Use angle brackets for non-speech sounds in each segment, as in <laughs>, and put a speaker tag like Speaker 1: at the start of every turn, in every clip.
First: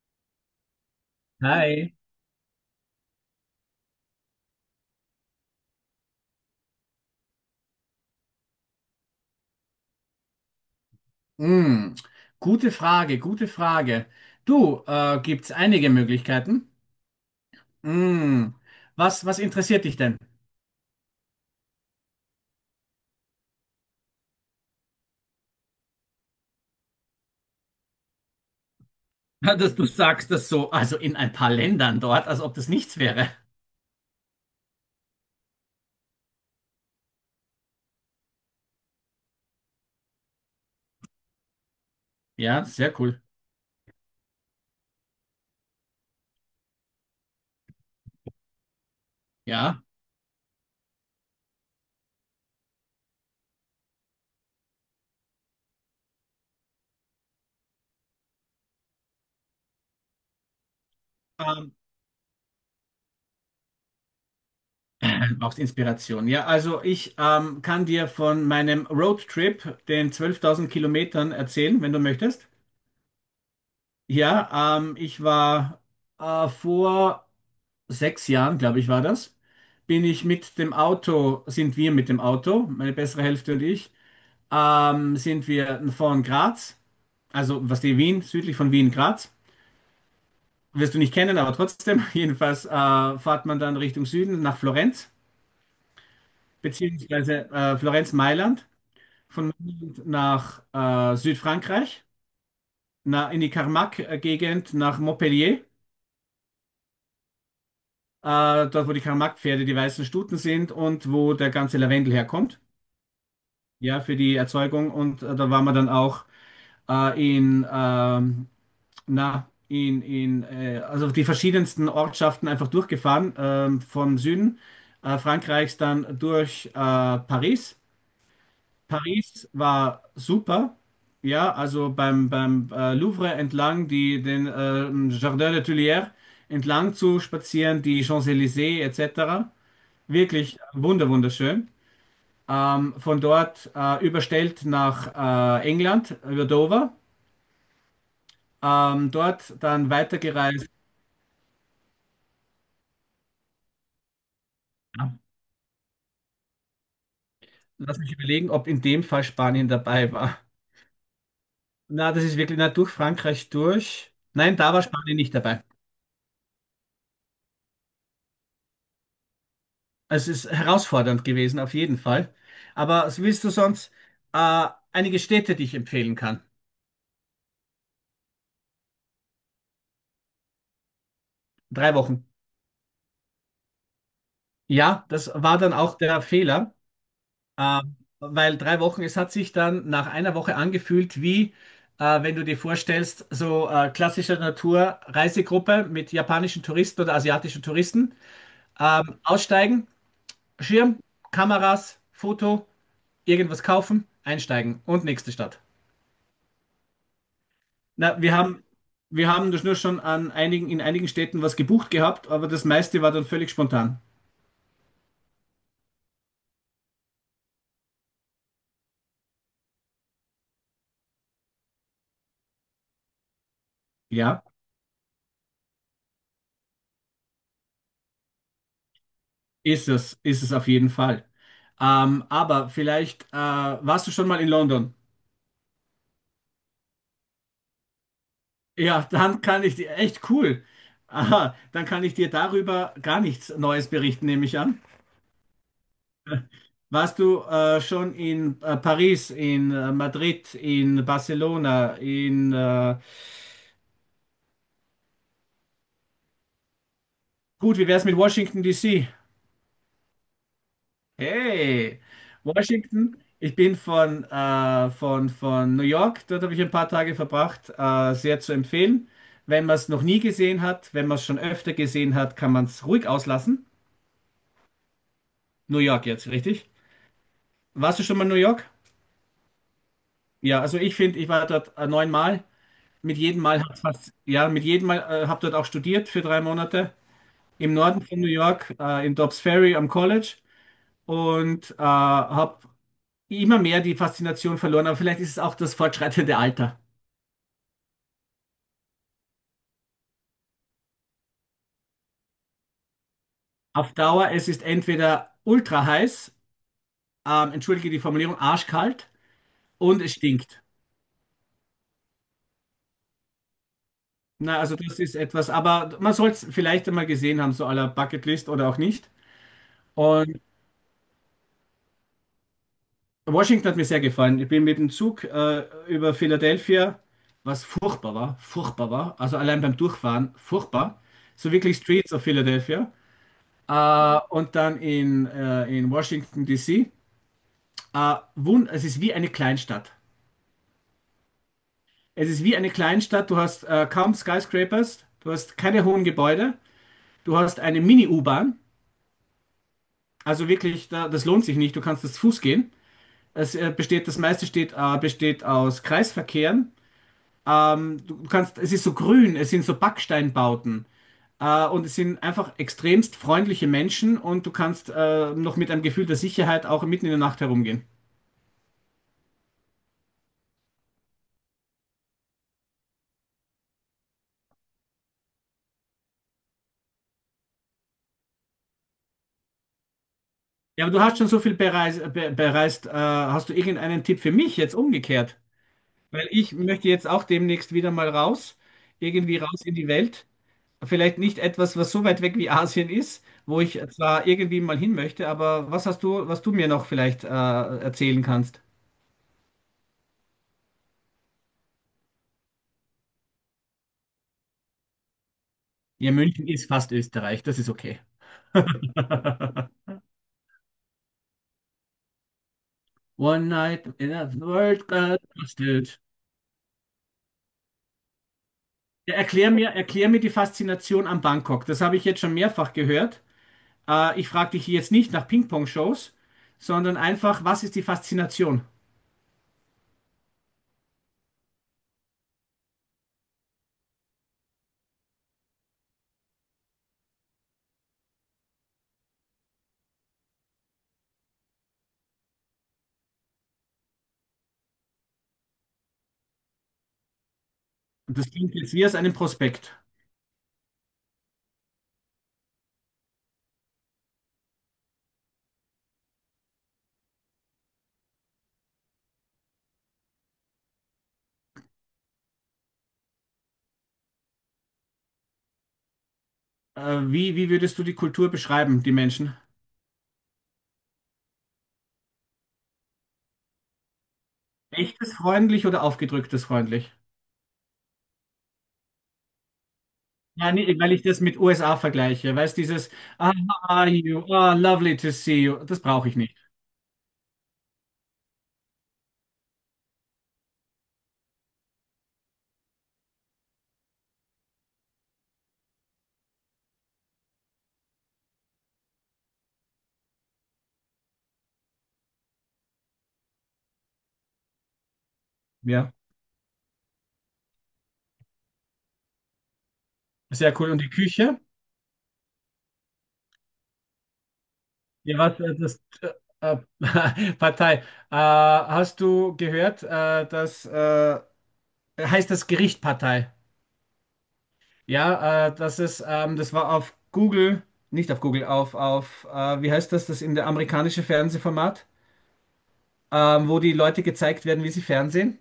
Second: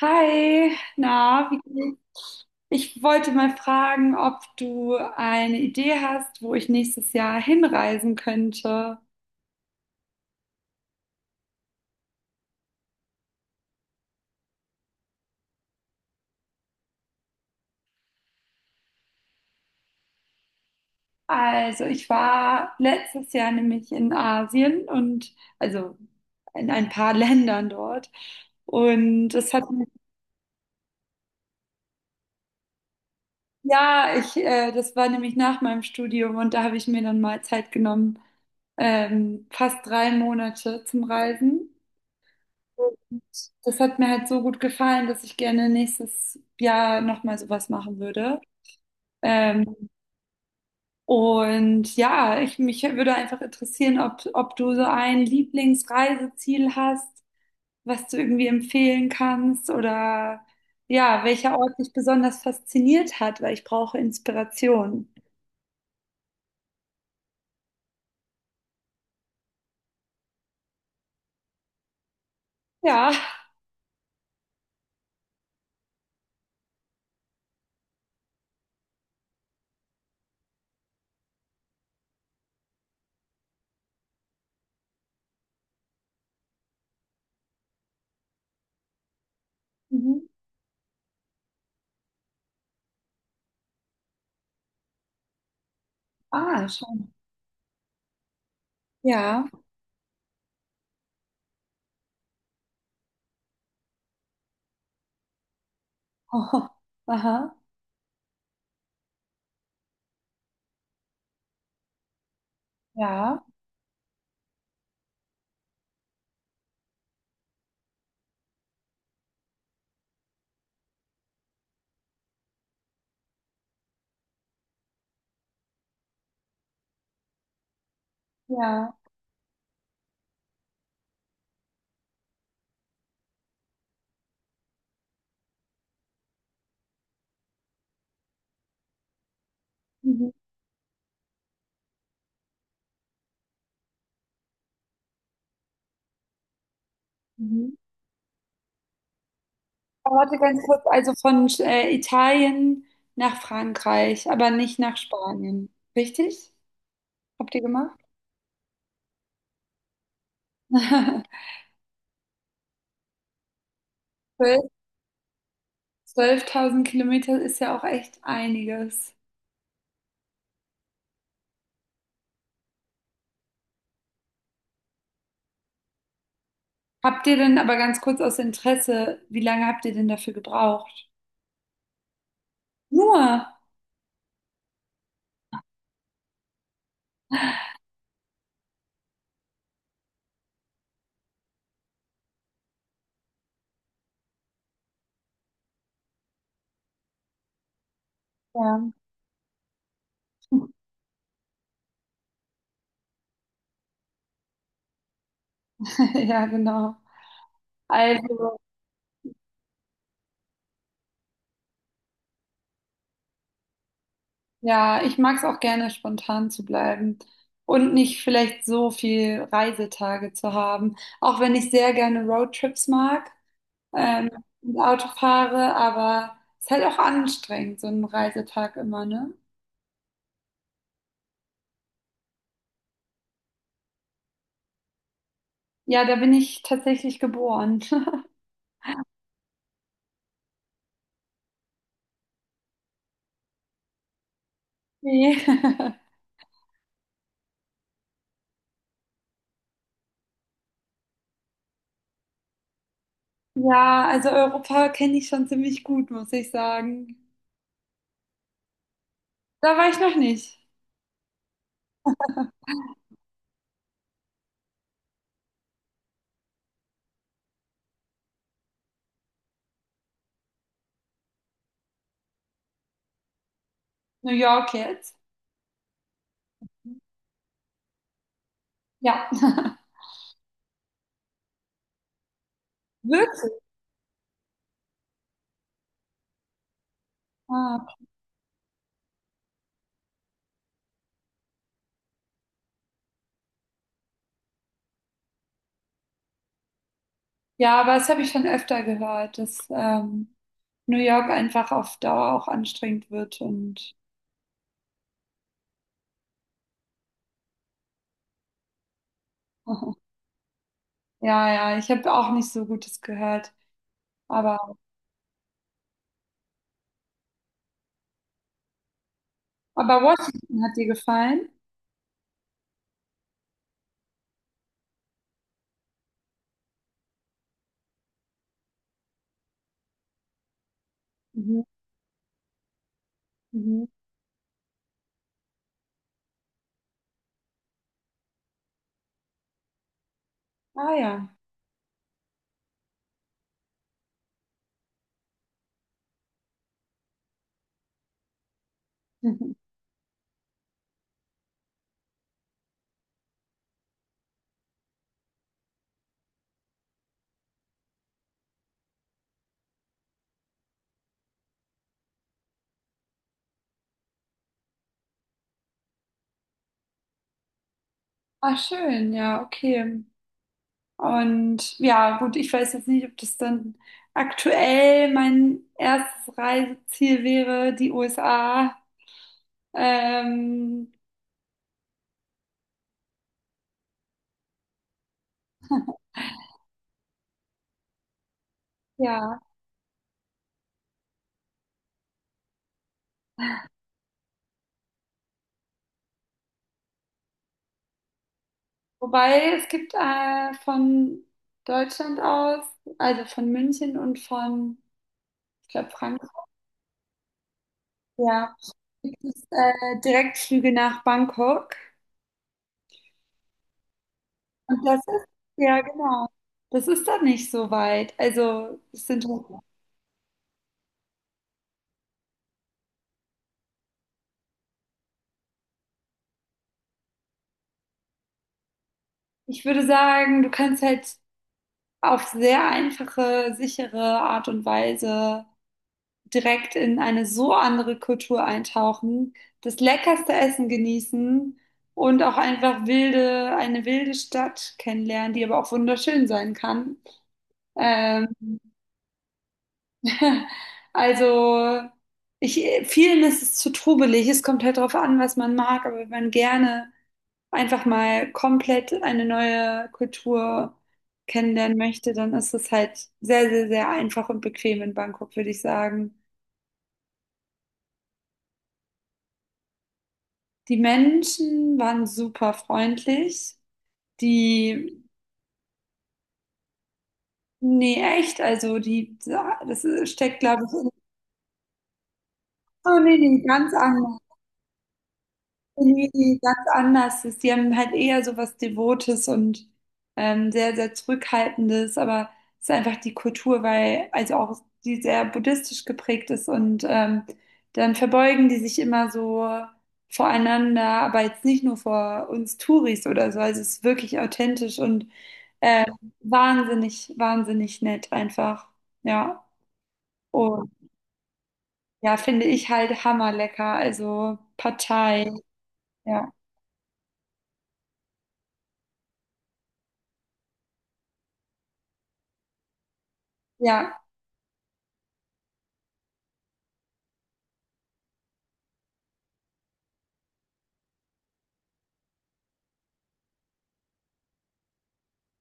Speaker 1: Hi, na, wie
Speaker 2: Hi.
Speaker 1: geht's? Ich wollte mal fragen, ob du eine Idee hast, wo ich nächstes Jahr hinreisen könnte.
Speaker 2: Hm, Gute Frage, gute Frage. Du, gibt's einige Möglichkeiten? Hm, was interessiert dich denn?
Speaker 1: Also, ich war letztes Jahr nämlich in Asien und also in ein paar <laughs> Ländern dort. Und das
Speaker 2: Ja,
Speaker 1: hat
Speaker 2: dass du sagst das so, also in ein paar Ländern dort, als ob das nichts wäre.
Speaker 1: ja, ich, das war nämlich nach meinem Studium und da habe ich mir dann mal Zeit genommen, fast 3 Monate zum Reisen.
Speaker 2: Ja, sehr
Speaker 1: Und
Speaker 2: cool.
Speaker 1: das hat mir halt so gut gefallen, dass ich gerne nächstes Jahr nochmal sowas machen würde. Ähm,
Speaker 2: Ja.
Speaker 1: und ja, ich, mich würde einfach interessieren, ob du so ein Lieblingsreiseziel hast, was du irgendwie empfehlen kannst oder ja, welcher
Speaker 2: Ähm,
Speaker 1: Ort dich besonders fasziniert hat, weil ich brauche Inspiration.
Speaker 2: <clears throat> Brauchst Inspiration. Ja, also ich kann dir von meinem Roadtrip, den 12.000 Kilometern, erzählen, wenn du möchtest.
Speaker 1: Ja.
Speaker 2: Ja, ich war vor 6 Jahren, glaube ich, war das, bin ich mit dem Auto, sind wir mit dem Auto, meine bessere Hälfte und ich, sind wir von Graz, also was die Wien, südlich von Wien, Graz,
Speaker 1: Mhm.
Speaker 2: wirst du nicht kennen, aber trotzdem, <laughs> jedenfalls fährt man dann Richtung Süden nach Florenz,
Speaker 1: Ah, schon.
Speaker 2: beziehungsweise Florenz-Mailand,
Speaker 1: Ja.
Speaker 2: von Mailand nach Südfrankreich, na, in die Carmac-Gegend nach Montpellier.
Speaker 1: <laughs> Aha.
Speaker 2: Dort, wo die Karl-Marx-Pferde die weißen Stuten sind und wo der ganze Lavendel herkommt,
Speaker 1: Ja.
Speaker 2: ja, für die Erzeugung. Und da waren wir dann auch in, na, in also die verschiedensten Ortschaften einfach durchgefahren, vom Süden Frankreichs dann durch Paris.
Speaker 1: Ja.
Speaker 2: Paris war super. Ja, also beim Louvre entlang, die, den Jardin des Tuileries entlang zu spazieren, die Champs-Élysées etc.
Speaker 1: Mhm.
Speaker 2: Wirklich wunderschön. Von dort überstellt nach England, über Dover.
Speaker 1: Mhm.
Speaker 2: Dort dann
Speaker 1: Warte ganz
Speaker 2: weitergereist.
Speaker 1: kurz, also von Italien nach Frankreich, aber nicht nach
Speaker 2: Ja,
Speaker 1: Spanien. Richtig? Habt ihr gemacht?
Speaker 2: lass mich überlegen, ob in dem Fall Spanien dabei war.
Speaker 1: <laughs>
Speaker 2: Na, das ist wirklich, na, durch Frankreich durch. Nein,
Speaker 1: 12
Speaker 2: da war Spanien nicht dabei.
Speaker 1: 12.000 Kilometer ist ja auch echt einiges.
Speaker 2: Also, es ist herausfordernd gewesen, auf jeden Fall. Aber was willst du sonst einige Städte, die ich empfehlen kann?
Speaker 1: Habt ihr denn, aber ganz kurz aus Interesse, wie lange habt ihr denn dafür gebraucht?
Speaker 2: 3 Wochen.
Speaker 1: Nur.
Speaker 2: Ja, das war dann auch der Fehler. Weil 3 Wochen, es hat sich dann nach einer Woche angefühlt wie, wenn du dir vorstellst, so klassische Naturreisegruppe mit japanischen Touristen oder asiatischen Touristen.
Speaker 1: Ja,
Speaker 2: Aussteigen, Schirm, Kameras, Foto, irgendwas kaufen, einsteigen und nächste Stadt.
Speaker 1: <laughs> ja, genau.
Speaker 2: Na, wir
Speaker 1: Also
Speaker 2: haben, wir haben das nur schon an einigen, in einigen Städten was gebucht gehabt, aber das meiste war dann völlig spontan.
Speaker 1: ja, ich mag es auch gerne, spontan zu bleiben und nicht vielleicht so viel Reisetage zu haben. Auch wenn ich sehr gerne Roadtrips mag, ähm,
Speaker 2: Ja,
Speaker 1: und Auto fahre, aber es ist halt auch anstrengend, so ein Reisetag immer, ne?
Speaker 2: ist es auf jeden Fall. Aber vielleicht warst du schon mal in London?
Speaker 1: Ja, da bin ich tatsächlich geboren. <laughs>
Speaker 2: Ja, dann kann ich dir, echt cool. Aha, dann kann ich dir darüber gar nichts Neues berichten, nehme ich an.
Speaker 1: Nee. <laughs>
Speaker 2: Warst du schon in Paris, in Madrid, in Barcelona, in
Speaker 1: Ja, also Europa kenne ich schon ziemlich gut, muss ich sagen.
Speaker 2: gut, wie wär's mit Washington DC?
Speaker 1: Da war ich noch nicht.
Speaker 2: Hey, Washington, ich bin von New York, dort habe ich ein paar Tage verbracht, sehr zu empfehlen. Wenn man es noch nie gesehen hat, wenn man es schon öfter gesehen hat, kann man es ruhig auslassen.
Speaker 1: New York jetzt?
Speaker 2: New York jetzt, richtig? Warst du schon mal in New York?
Speaker 1: Ja. <laughs>
Speaker 2: Ja, also ich finde, ich war dort neunmal. Mit jedem
Speaker 1: Wirklich?
Speaker 2: Mal hat's was, ja, mit jedem Mal habe dort auch studiert für 3 Monate im
Speaker 1: Ah.
Speaker 2: Norden von New York, in Dobbs Ferry am College und habe immer mehr die Faszination verloren. Aber vielleicht ist es auch das fortschreitende Alter.
Speaker 1: Ja, aber das habe ich schon öfter gehört, dass New York einfach auf Dauer auch anstrengend wird
Speaker 2: Auf
Speaker 1: und
Speaker 2: Dauer, es ist entweder ultra heiß, entschuldige die Formulierung, arschkalt und
Speaker 1: <laughs>
Speaker 2: es stinkt.
Speaker 1: ja, ja, ich habe auch nicht so Gutes gehört.
Speaker 2: Na, also
Speaker 1: Aber,
Speaker 2: das ist etwas, aber man soll es vielleicht einmal gesehen haben, so à la Bucketlist oder auch nicht.
Speaker 1: aber
Speaker 2: Und
Speaker 1: Washington hat dir gefallen?
Speaker 2: Washington hat mir sehr gefallen. Ich bin mit dem Zug über Philadelphia, was furchtbar war, furchtbar war. Also allein beim Durchfahren, furchtbar. So
Speaker 1: Mhm,
Speaker 2: wirklich Streets of Philadelphia.
Speaker 1: mhm.
Speaker 2: Und dann in Washington, D.C. Wund Es ist wie eine Kleinstadt.
Speaker 1: Ah ja. <laughs>
Speaker 2: Es ist wie eine Kleinstadt. Du hast kaum Skyscrapers, du hast keine hohen Gebäude, du hast eine Mini-U-Bahn.
Speaker 1: Mhm.
Speaker 2: Also wirklich, da, das lohnt sich nicht. Du kannst das Fuß gehen. Es besteht, das meiste steht, besteht aus Kreisverkehren. Du kannst, es ist so grün, es sind so Backsteinbauten. Und es sind einfach extremst freundliche Menschen und du kannst noch mit einem Gefühl der Sicherheit auch mitten in der Nacht herumgehen.
Speaker 1: Ah, schön, ja, okay. Und ja, gut, ich weiß jetzt nicht, ob das dann aktuell mein erstes Reiseziel wäre, die USA.
Speaker 2: Ja,
Speaker 1: Ähm,
Speaker 2: aber du hast schon so viel bereist, be bereist. Hast du irgendeinen Tipp für mich jetzt umgekehrt? Weil ich möchte jetzt auch demnächst wieder mal raus, irgendwie
Speaker 1: ja.
Speaker 2: raus in die Welt. Vielleicht nicht etwas, was so weit weg wie Asien ist, wo ich zwar irgendwie mal hin möchte, aber was hast du, was du mir noch vielleicht erzählen kannst?
Speaker 1: Wobei es gibt von Deutschland aus, also von München und von, ich glaube,
Speaker 2: Ja,
Speaker 1: Frankfurt,
Speaker 2: München ist fast Österreich, das ist okay.
Speaker 1: ja, gibt es Direktflüge nach Bangkok.
Speaker 2: One night in a
Speaker 1: Und
Speaker 2: world
Speaker 1: das
Speaker 2: got
Speaker 1: ist, ja,
Speaker 2: busted.
Speaker 1: genau. Das ist dann nicht so weit. Also, es
Speaker 2: Ja,
Speaker 1: sind,
Speaker 2: erklär mir die Faszination an Bangkok. Das habe ich jetzt schon mehrfach gehört. Ich frage dich jetzt nicht nach Ping-Pong-Shows, sondern einfach, was ist die Faszination?
Speaker 1: ich würde sagen, du kannst halt auf sehr einfache, sichere Art und Weise direkt in eine so andere Kultur eintauchen, das leckerste Essen genießen und auch einfach wilde, eine wilde Stadt kennenlernen, die aber auch wunderschön sein kann.
Speaker 2: Und
Speaker 1: Ähm,
Speaker 2: das klingt jetzt wie aus einem Prospekt.
Speaker 1: <laughs> also ich, vielen ist es zu trubelig. Es kommt halt darauf an, was man mag, aber wenn man gerne einfach mal komplett eine neue Kultur kennenlernen möchte, dann ist es halt sehr, sehr, sehr einfach und bequem in Bangkok, würde ich sagen.
Speaker 2: Wie würdest du die Kultur beschreiben, die Menschen?
Speaker 1: Die Menschen waren super freundlich. Die,
Speaker 2: Echtes freundlich oder aufgedrücktes freundlich?
Speaker 1: nee, echt, also die, das steckt,
Speaker 2: Ja,
Speaker 1: glaube ich,
Speaker 2: nee,
Speaker 1: in,
Speaker 2: weil ich das mit USA vergleiche. Weißt dieses,
Speaker 1: oh nee,
Speaker 2: ah,
Speaker 1: nee,
Speaker 2: how
Speaker 1: ganz
Speaker 2: are
Speaker 1: anders.
Speaker 2: you? Ah, lovely to see you. Das brauche
Speaker 1: Nee,
Speaker 2: ich nicht.
Speaker 1: nee, ganz anders. Sie haben halt eher so was Devotes und sehr, sehr Zurückhaltendes, aber es ist einfach die Kultur, weil, also auch die sehr buddhistisch geprägt ist und dann verbeugen die sich immer so voreinander, aber jetzt nicht nur vor uns Touris oder so. Also es ist wirklich authentisch und ähm,
Speaker 2: Ja,
Speaker 1: wahnsinnig, wahnsinnig nett einfach. Ja.
Speaker 2: sehr cool.
Speaker 1: Und
Speaker 2: Und die Küche?
Speaker 1: ja, finde ich halt hammerlecker. Also
Speaker 2: Ja,
Speaker 1: Partei,
Speaker 2: was, das
Speaker 1: ja.
Speaker 2: <laughs> Partei. Hast du gehört, dass heißt das Gericht Partei?
Speaker 1: Ja.
Speaker 2: Ja, das ist, das war auf Google, nicht auf Google, auf, wie heißt das, das in der amerikanische Fernsehformat, wo die Leute gezeigt werden, wie sie fernsehen.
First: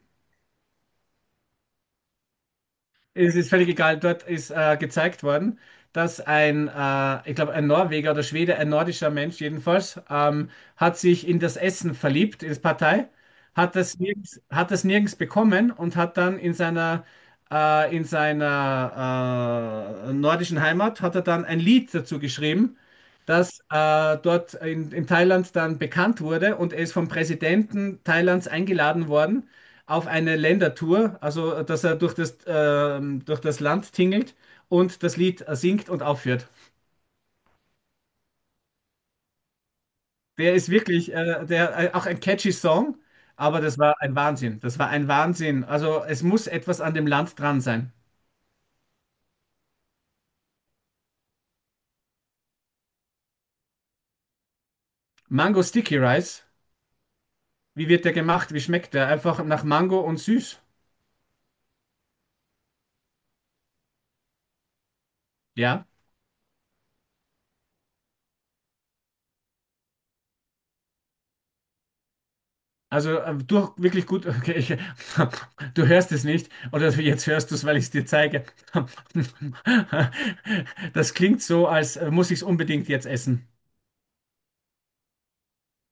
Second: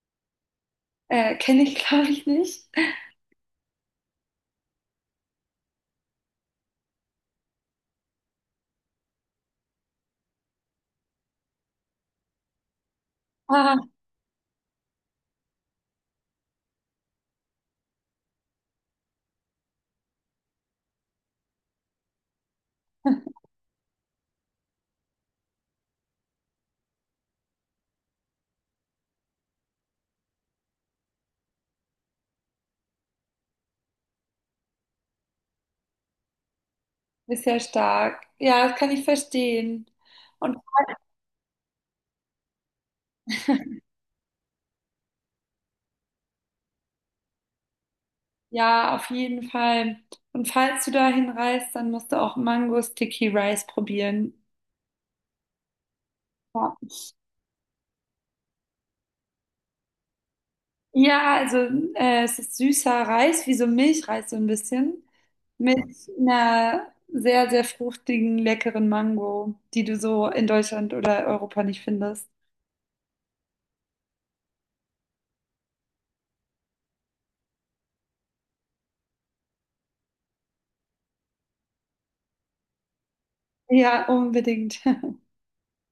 Speaker 1: Kenne ich, <laughs> glaube ich, nicht.
Speaker 2: Es ist völlig egal, dort ist gezeigt worden, dass ein, ich glaube, ein Norweger oder Schwede, ein nordischer Mensch jedenfalls, hat sich in das Essen verliebt, in das Partei,
Speaker 1: Ah,
Speaker 2: hat das nirgends bekommen und hat dann in seiner nordischen Heimat hat er dann ein Lied dazu geschrieben, das dort in Thailand dann bekannt wurde und er ist vom Präsidenten Thailands eingeladen worden auf eine Ländertour, also dass er durch das Land tingelt und das Lied singt und aufführt.
Speaker 1: ist ja stark. Ja, das kann ich verstehen.
Speaker 2: Der
Speaker 1: Und
Speaker 2: ist wirklich, der, auch ein catchy Song, aber das war ein Wahnsinn. Das war ein Wahnsinn. Also es muss etwas an dem Land dran sein.
Speaker 1: ja, auf jeden Fall. Und falls du dahin reist, dann musst du auch Mango Sticky Rice probieren.
Speaker 2: Mango Sticky Rice,
Speaker 1: Ja,
Speaker 2: wie wird der gemacht? Wie schmeckt der? Einfach nach Mango und süß.
Speaker 1: ja, also es ist süßer Reis, wie so Milchreis so ein bisschen, mit
Speaker 2: Ja.
Speaker 1: einer sehr, sehr fruchtigen, leckeren Mango, die du so in Deutschland oder Europa nicht findest.
Speaker 2: Also durch wirklich gut, okay, ich, <laughs> du hörst es nicht, oder jetzt hörst du es, weil ich es dir zeige. <laughs> Das klingt so, als muss ich es unbedingt jetzt essen.
Speaker 1: Ja, unbedingt.